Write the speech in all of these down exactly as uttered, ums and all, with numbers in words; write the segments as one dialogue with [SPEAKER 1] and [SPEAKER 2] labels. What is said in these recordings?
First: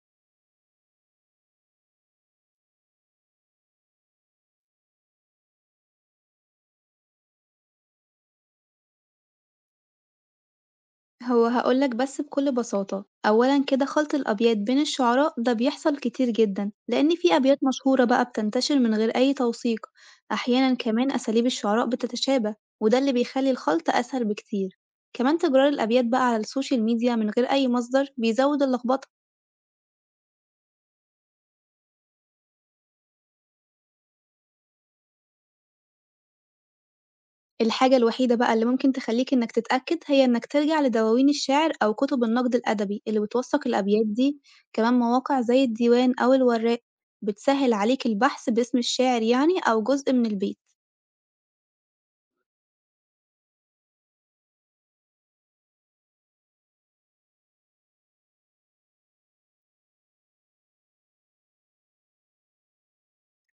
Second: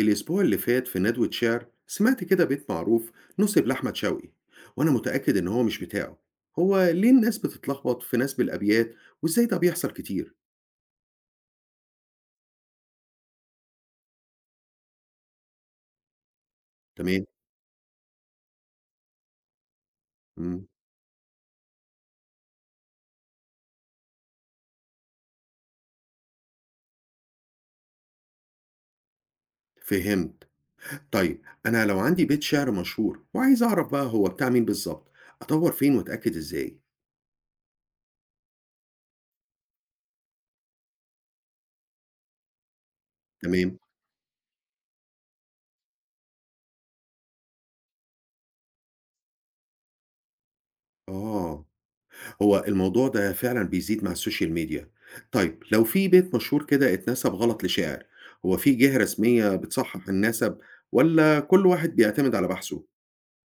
[SPEAKER 1] الأسبوع اللي فات في ندوة شعر سمعت كده بيت معروف نصب لأحمد شوقي، وأنا متأكد إن هو مش بتاعه. هو ليه الناس بتتلخبط في نسب الأبيات وإزاي ده بيحصل كتير؟
[SPEAKER 2] هو هاقول لك بس بكل بساطة، أولًا كده خلط الأبيات بين الشعراء ده بيحصل كتير جدًا، لإن
[SPEAKER 1] تمام.
[SPEAKER 2] في أبيات مشهورة بقى بتنتشر من غير أي توثيق،
[SPEAKER 1] مم.
[SPEAKER 2] أحيانًا كمان أساليب الشعراء بتتشابه، وده اللي بيخلي الخلط أسهل بكتير، كمان تكرار الأبيات بقى على السوشيال ميديا من غير أي مصدر بيزود اللخبطة.
[SPEAKER 1] فهمت. طيب أنا لو عندي بيت شعر مشهور وعايز أعرف بقى هو بتاع مين بالظبط، أدور فين وأتأكد إزاي؟
[SPEAKER 2] الحاجة الوحيدة بقى اللي ممكن تخلّيك إنك تتأكد، هي إنك ترجع لدواوين الشعر أو كتب النقد الأدبي اللي بتوثّق
[SPEAKER 1] تمام.
[SPEAKER 2] الأبيات دي، كمان مواقع زي الديوان أو الوراق بتسهّل عليك البحث باسم الشاعر يعني أو جزء من البيت.
[SPEAKER 1] آه. هو الموضوع ده فعلًا بيزيد مع السوشيال ميديا. طيب لو في بيت مشهور كده اتنسب غلط لشاعر، هو في جهة رسمية بتصحح النسب والّا كل واحد بيعتمد على بحثه؟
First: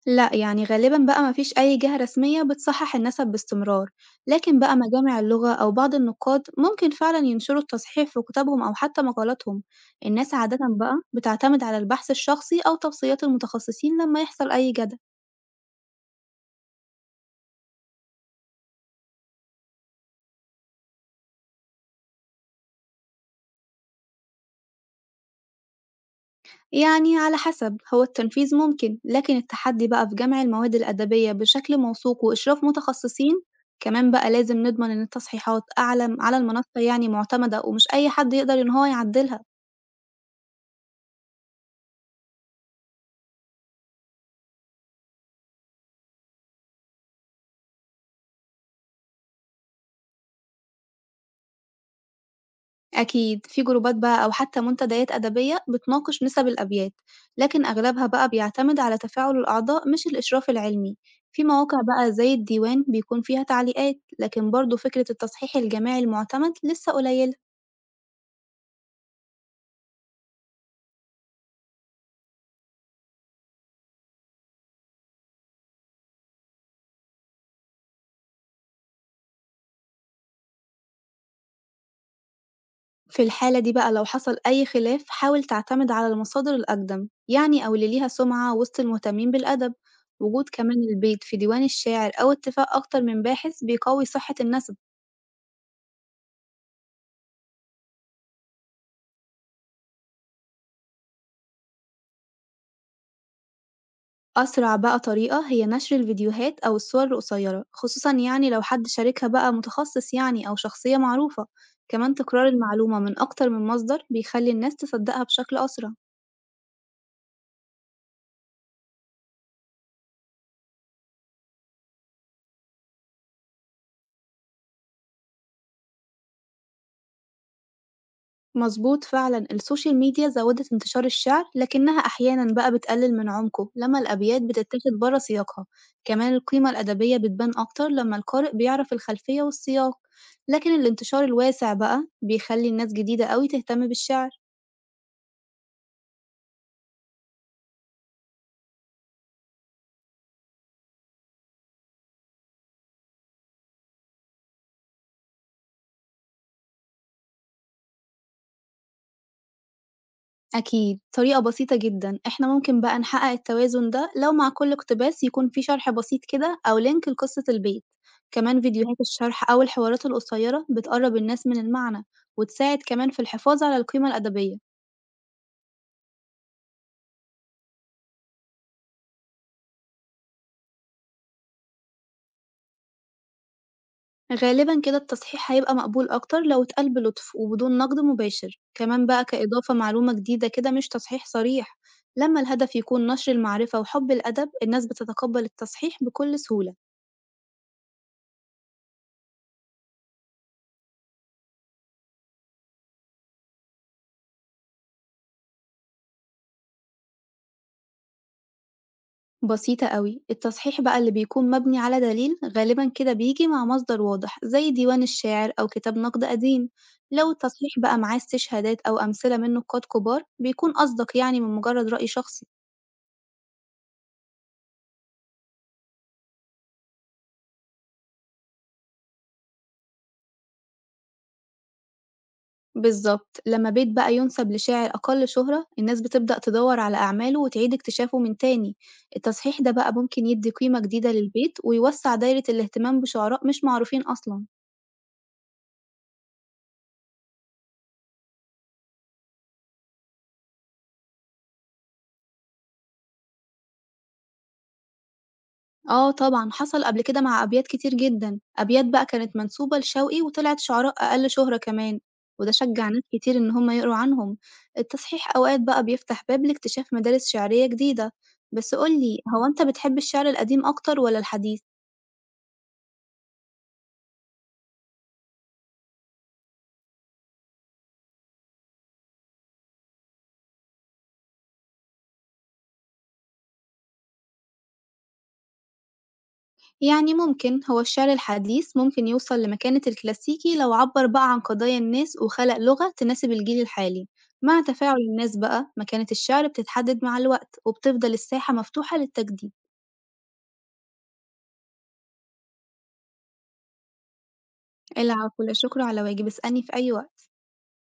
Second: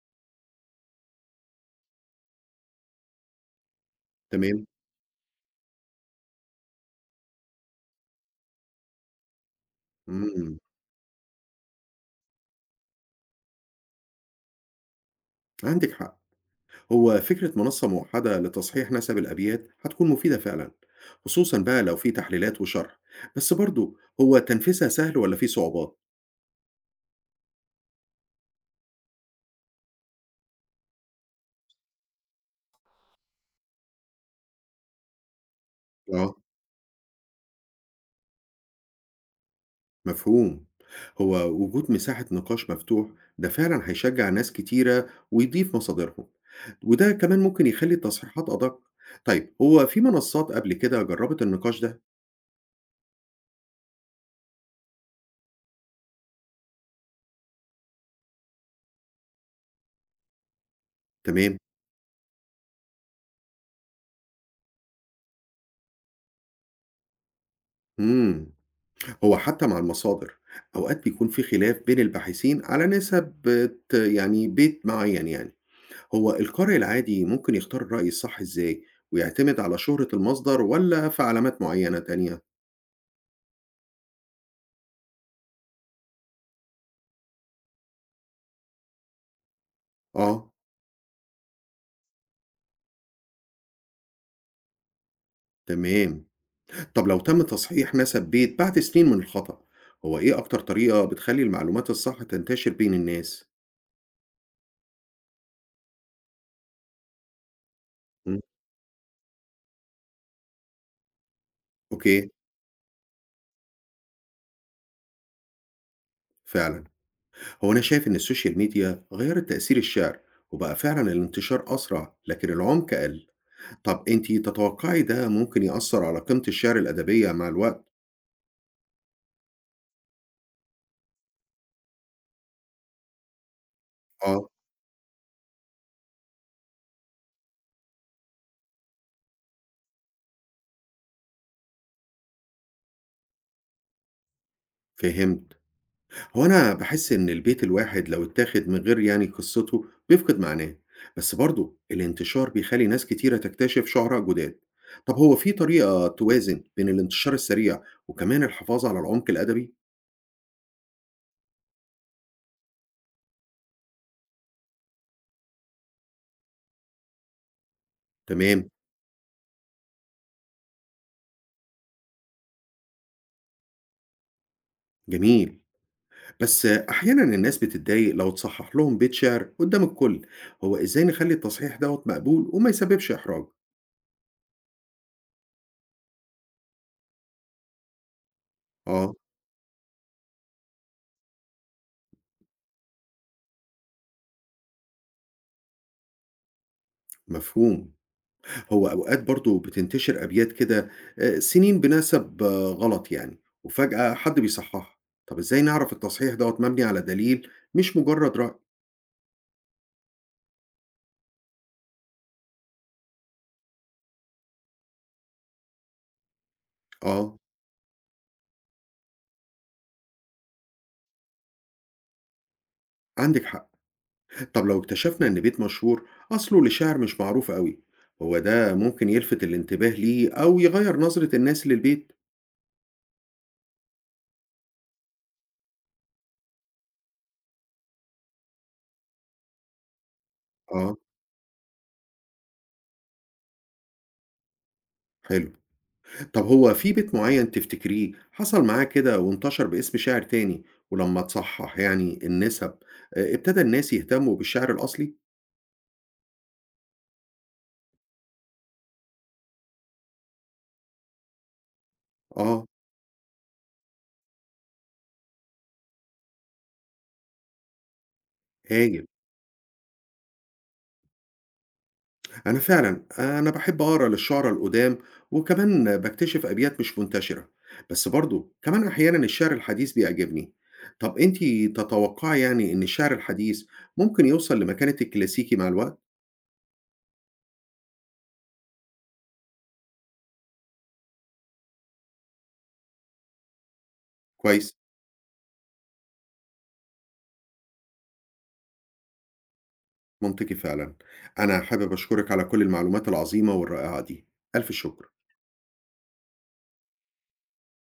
[SPEAKER 2] لأ، يعني غالبًا بقى ما فيش أي جهة رسمية بتصحّح النسب باستمرار، لكن
[SPEAKER 1] تمام.
[SPEAKER 2] بقى مجامع اللغة أو بعض النقاد ممكن فعلًا ينشروا التصحيح في كتبهم أو حتى مقالاتهم. الناس عادةً
[SPEAKER 1] إمم،
[SPEAKER 2] بقى بتعتمد على البحث الشخصي أو توصيات المتخصصين لمّا يحصل أي جدل.
[SPEAKER 1] عندِك حق. هو فكرة منصة موحدة لتصحيح نسب الأبيات هتكون مفيدة فعلًا، خصوصًا بقى لو في تحليلات وشرح، بس برضه هو تنفيذها سهل والّا في صعوبات؟
[SPEAKER 2] يعني على حسب هو التنفيذ ممكن لكن التحدي بقى في جمع المواد الأدبية بشكل موثوق وإشراف متخصصين. كمان بقى لازم نضمن إن التصحيحات أعلى
[SPEAKER 1] آه.
[SPEAKER 2] على المنصة يعني معتمدة ومش أي حد يقدر إن هو يعدلها.
[SPEAKER 1] مفهوم. هو وجود مساحة نقاش مفتوح ده فعلا هيشجع ناس كتيرة ويضيف مصادرهم، وده كمان ممكن يخلي التصحيحات أدق. طيب هو في منصات قبل كده جربت النقاش ده؟
[SPEAKER 2] أكيد في جروبات بقى أو حتى منتديات أدبية بتناقش نسب الأبيات، لكن أغلبها بقى بيعتمد على تفاعل الأعضاء مش الإشراف العلمي. في
[SPEAKER 1] تمام.
[SPEAKER 2] مواقع بقى زي الديوان بيكون فيها تعليقات لكن برضه فكرة التصحيح الجماعي المعتمد لسه قليلة.
[SPEAKER 1] مم. هو حتى مع المصادر أوقات بيكون في خلاف بين الباحثين على نسب آه، يعني بيت معين، يعني هو القارئ العادي ممكن يختار الرأي الصح إزاي، ويعتمد على شهرة المصدر ولا في علامات معينة تانية؟
[SPEAKER 2] في الحالة دي بقى لو حصل أي خلاف حاول تعتمد على المصادر الأقدم يعني أو اللي ليها سمعة وسط المهتمين بالأدب. وجود
[SPEAKER 1] آه.
[SPEAKER 2] كمان البيت في ديوان الشاعر أو اتفاق أكتر من باحث بيقوي صحة النسب.
[SPEAKER 1] تمام. طب لو تم تصحيح نسب بيت بعد سنين من الخطأ، هو إيه أكتر طريقة بتخلّي المعلومات الصح تنتشر بين الناس؟
[SPEAKER 2] أسرع بقى طريقة هي نشر الفيديوهات أو الصور القصيرة خصوصا
[SPEAKER 1] إمم،
[SPEAKER 2] يعني لو حد شاركها بقى متخصص يعني أو شخصية معروفة. كمان
[SPEAKER 1] أوكي،
[SPEAKER 2] تكرار المعلومة من أكتر من مصدر بيخلي الناس تصدقها بشكل أسرع.
[SPEAKER 1] فعلًا. هو أنا شايف إن السوشيال ميديا غيّرت تأثير الشعر، وبقى فعلًا الانتشار أسرع، لكن العمق أقل. طب أنتِ تتوقعي ده ممكن يأثّر على قيمة الشعر الأدبية مع الوقت؟
[SPEAKER 2] مضبوط فعلًا، السوشيال ميديا زوّدت انتشار الشعر، لكنها أحيانًا بقى بتقلل من عمقه لمّا الأبيات
[SPEAKER 1] آه،
[SPEAKER 2] بتتاخد برّه سياقها، كمان القيمة الأدبية بتبان أكتر لمّا القارئ بيعرف الخلفية والسياق، لكن الانتشار الواسع بقى بيخلّي الناس جديدة أوي تهتم بالشعر.
[SPEAKER 1] فهمت. هو أنا باحس إن البيت الواحد لو اتاخد من غير يعني قصته بيفقد معناه، بس برضه الانتشار بيخلي ناس كتيرة تكتشف شعراء جداد. طب هو في طريقة توازن بين الانتشار السريع وكمان الحفاظ على العمق الأدبي؟
[SPEAKER 2] أكيد، طريقة بسيطة جدًا، إحنا ممكن بقى نحقق التوازن ده لو مع كل اقتباس يكون في شرح بسيط كده أو لينك لقصة البيت، كمان
[SPEAKER 1] تمام،
[SPEAKER 2] فيديوهات الشرح أو الحوارات القصيرة بتقرب الناس من المعنى، وتساعد كمان في الحفاظ على القيمة الأدبية.
[SPEAKER 1] جميل. بس أحيانا الناس بتتضايق لو اتصحح لهم بيت شعر قدام الكل، هو إزاي نخلي التصحيح دوت مقبول وما يسببش إحراج؟
[SPEAKER 2] غالبًا كده التصحيح هيبقى مقبول أكتر لو اتقال بلطف وبدون نقد مباشر، كمان
[SPEAKER 1] آه،
[SPEAKER 2] بقى كإضافة معلومة جديدة كده مش تصحيح صريح، لما الهدف يكون نشر المعرفة وحب الأدب الناس بتتقبل التصحيح بكل سهولة.
[SPEAKER 1] مفهوم. هو أوقات برضه بتنتشر أبيات كده آآ سنين بنسب آه، غلط يعني، وفجأة حد بيصحّحها. طب إزاي نعرف التصحيح دوّة مبني على دليل مش مجرد رأي؟
[SPEAKER 2] بسيطة أوي، التصحيح بقى اللي بيكون مبني على دليل غالبا كده بيجي مع مصدر واضح زي ديوان الشاعر أو كتاب نقد قديم. لو
[SPEAKER 1] آه،
[SPEAKER 2] التصحيح بقى معاه استشهادات أو أمثلة من نقاد كبار بيكون أصدق يعني من مجرد رأي شخصي.
[SPEAKER 1] عندِك حق. طب لو اكتشفنا إن بيت مشهور أصله لشاعر مش معروف أوي، هو ده ممكن يلفت الانتباه ليه أو يغيّر نظرة الناس للبيت؟
[SPEAKER 2] بالظبط، لما بيت بقى ينسب لشاعر أقل شهرة الناس بتبدأ تدور على أعماله وتعيد اكتشافه من تاني. التصحيح ده بقى ممكن يدي قيمة
[SPEAKER 1] آه،
[SPEAKER 2] جديدة للبيت ويوسع دايرة الاهتمام بشعراء مش معروفين أصلا.
[SPEAKER 1] حلو. طب هو في بيت معيّن تفتكريه حصل معاه كده وانتشر باسم شاعر تاني، ولمّا اتصحح يعني النسب آآ ابتدى الناس يهتموا بالشعر الأصلي؟
[SPEAKER 2] آه طبعًا، حصل قبل كده مع أبيات كتير جدًا، أبيات بقى كانت منسوبة لشوقي وطلعت شعراء أقل شهرة كمان، وده
[SPEAKER 1] آه،
[SPEAKER 2] شجّع ناس كتير إن هم يقروا عنهم، التصحيح أوقات بقى بيفتح باب لاكتشاف مدارس شعرية جديدة، بس قُل
[SPEAKER 1] هايل.
[SPEAKER 2] لي هو أنت بتحب الشعر القديم أكتر والّا الحديث؟
[SPEAKER 1] أنا فعلًا أنا باحب أقرا للشعراء القدام، وكمان باكتشف أبيات مش منتشرة، بس برضه كمان أحيانًا الشعر الحديث بيعجبني. طب أنتِ تتوقعي يعني إن الشعر الحديث ممكن يوصل لمكانة الكلاسيكي مع الوقت؟
[SPEAKER 2] يعني ممكن، هو الشعر الحديث ممكن يوصل لمكانة الكلاسيكي لو عبّر بقى عن قضايا الناس وخلق لغة تناسب الجيل الحالي، مع
[SPEAKER 1] كويس،
[SPEAKER 2] تفاعل الناس بقى مكانة الشعر بتتحدد مع الوقت، وبتفضل الساحة مفتوحة للتجديد.
[SPEAKER 1] منطقي فعلًا. أنا حابب أشكرِك على كل المعلومات العظيمة والرائعة دي، ألف شكر.
[SPEAKER 2] العفو، لا شكر على واجب، اسألني في أي وقت.